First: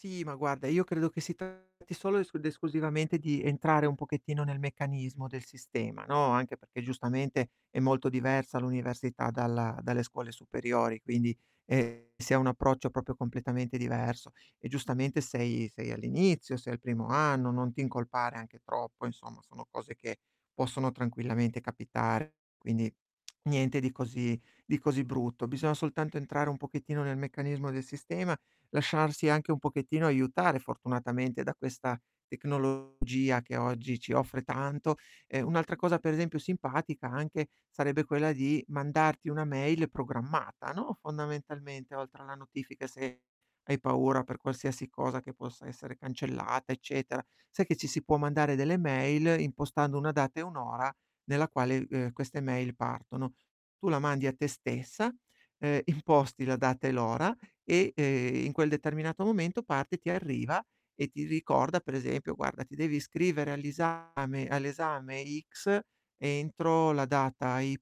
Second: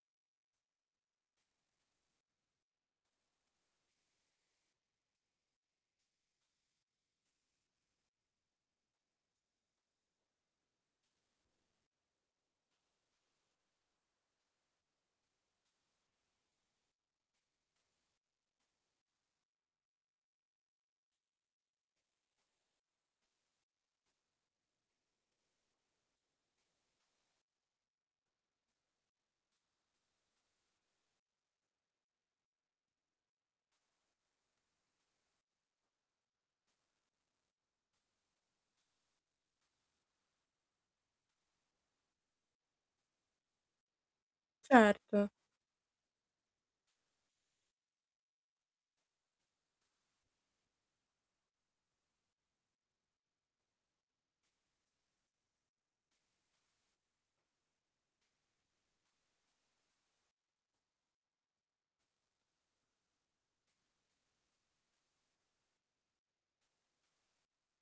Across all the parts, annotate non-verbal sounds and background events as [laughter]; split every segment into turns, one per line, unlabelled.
Sì, ma guarda, io credo che si tratti solo es ed esclusivamente, di entrare un pochettino nel meccanismo del sistema, no, anche perché giustamente è molto diversa l'università dalla dalle scuole superiori, quindi, ehm, si ha un approccio proprio completamente diverso. E giustamente sei sei all'inizio, sei al primo anno, non ti incolpare anche troppo insomma, sono cose che, possono tranquillamente capitare. Quindi, niente di così di così brutto, bisogna soltanto entrare un pochettino nel meccanismo del sistema, lasciarsi anche un pochettino aiutare, fortunatamente, da questa tecnologia che oggi ci offre tanto. E un'altra cosa per esempio simpatica, anche, sarebbe quella di mandarti una mail programmata, no, fondamentalmente oltre alla notifica, se hai paura per qualsiasi cosa
Certo.
che possa essere cancellata, eccetera, sai che ci si può mandare delle mail, impostando una data e un'ora nella quale, ehm, queste mail partono. Tu la mandi a te stessa, uhm, imposti la data e l'ora, e, ehm, in quel determinato momento parte, ti arriva e ti ricorda per esempio: "Guarda ti devi iscrivere agli esame all'esame X entro la data Y",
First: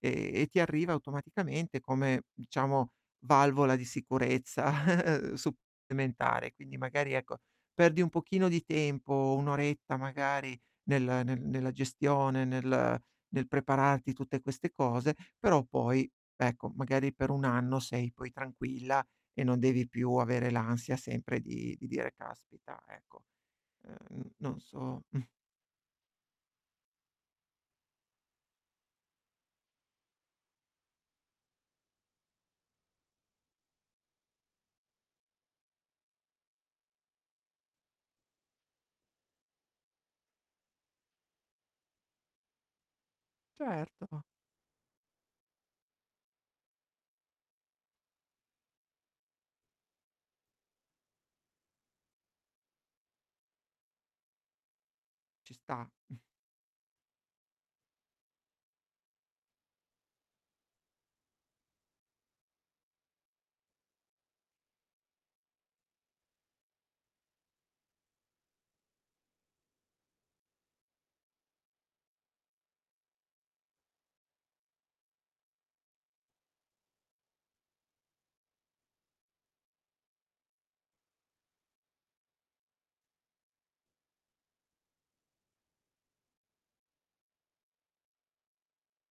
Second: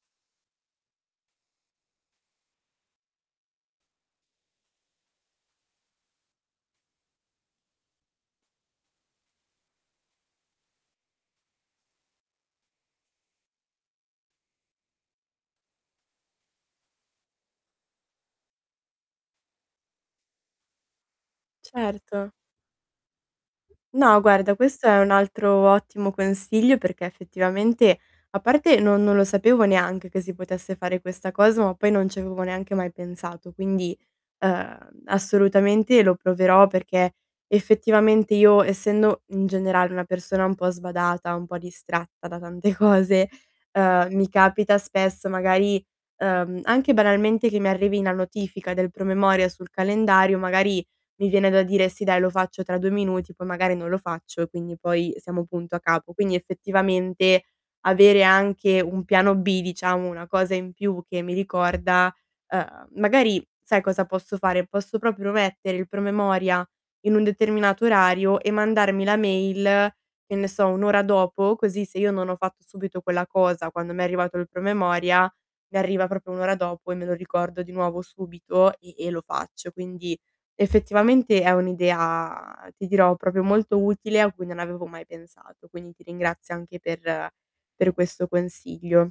e e ti arriva automaticamente come, diciamo valvola di sicurezza [chuckles] supplementare. Quindi magari ecco, perdi un pochino di tempo, 1 oretta magari nel ne nella gestione, nel nel prepararti tutte queste cose, però poi, ecco, magari per 1 anno sei poi tranquilla, e non devi più avere l'ansia sempre di di dire
Certo.
caspita ecco,
No
uhm,
guarda,
non
questo è
so
un
[chuckles]
altro ottimo consiglio, perché effettivamente, a parte no non lo sapevo neanche che si potesse fare questa cosa, ma poi non ci avevo neanche mai pensato quindi, ehm, assolutamente lo proverò, perché effettivamente, io essendo, mhmm, in generale, una persona un po' sbadata, un po' distratta da tante cose, ehm,
Certo.
mi capita spesso magari, uhm, anche banalmente che mi arrivi la notifica del promemoria sul calendario, magari mi viene da dire: "Sì dai, lo faccio tra 2 minuti", poi magari non lo faccio, e quindi poi siamo
Ci
punto a
sta.
capo.
[chuckles]
Quindi effettivamente, avere anche un piano B, diciamo, una cosa in più che mi ricorda, ehm, magari sai cosa posso fare? Posso proprio mettere il promemoria in un determinato orario, e mandarmi la mail, che ne so, 1 ora dopo, così se io non ho fatto subito quella cosa, quando m'è arrivato il promemoria, mi arriva proprio 1 ora dopo, e me lo ricordo di nuovo subito e e lo faccio. Quindi, effettivamente è un' idea, ti dirò, proprio molto utile a cui non avevo mai pensato, quindi ti ringrazio anche per per questo consiglio.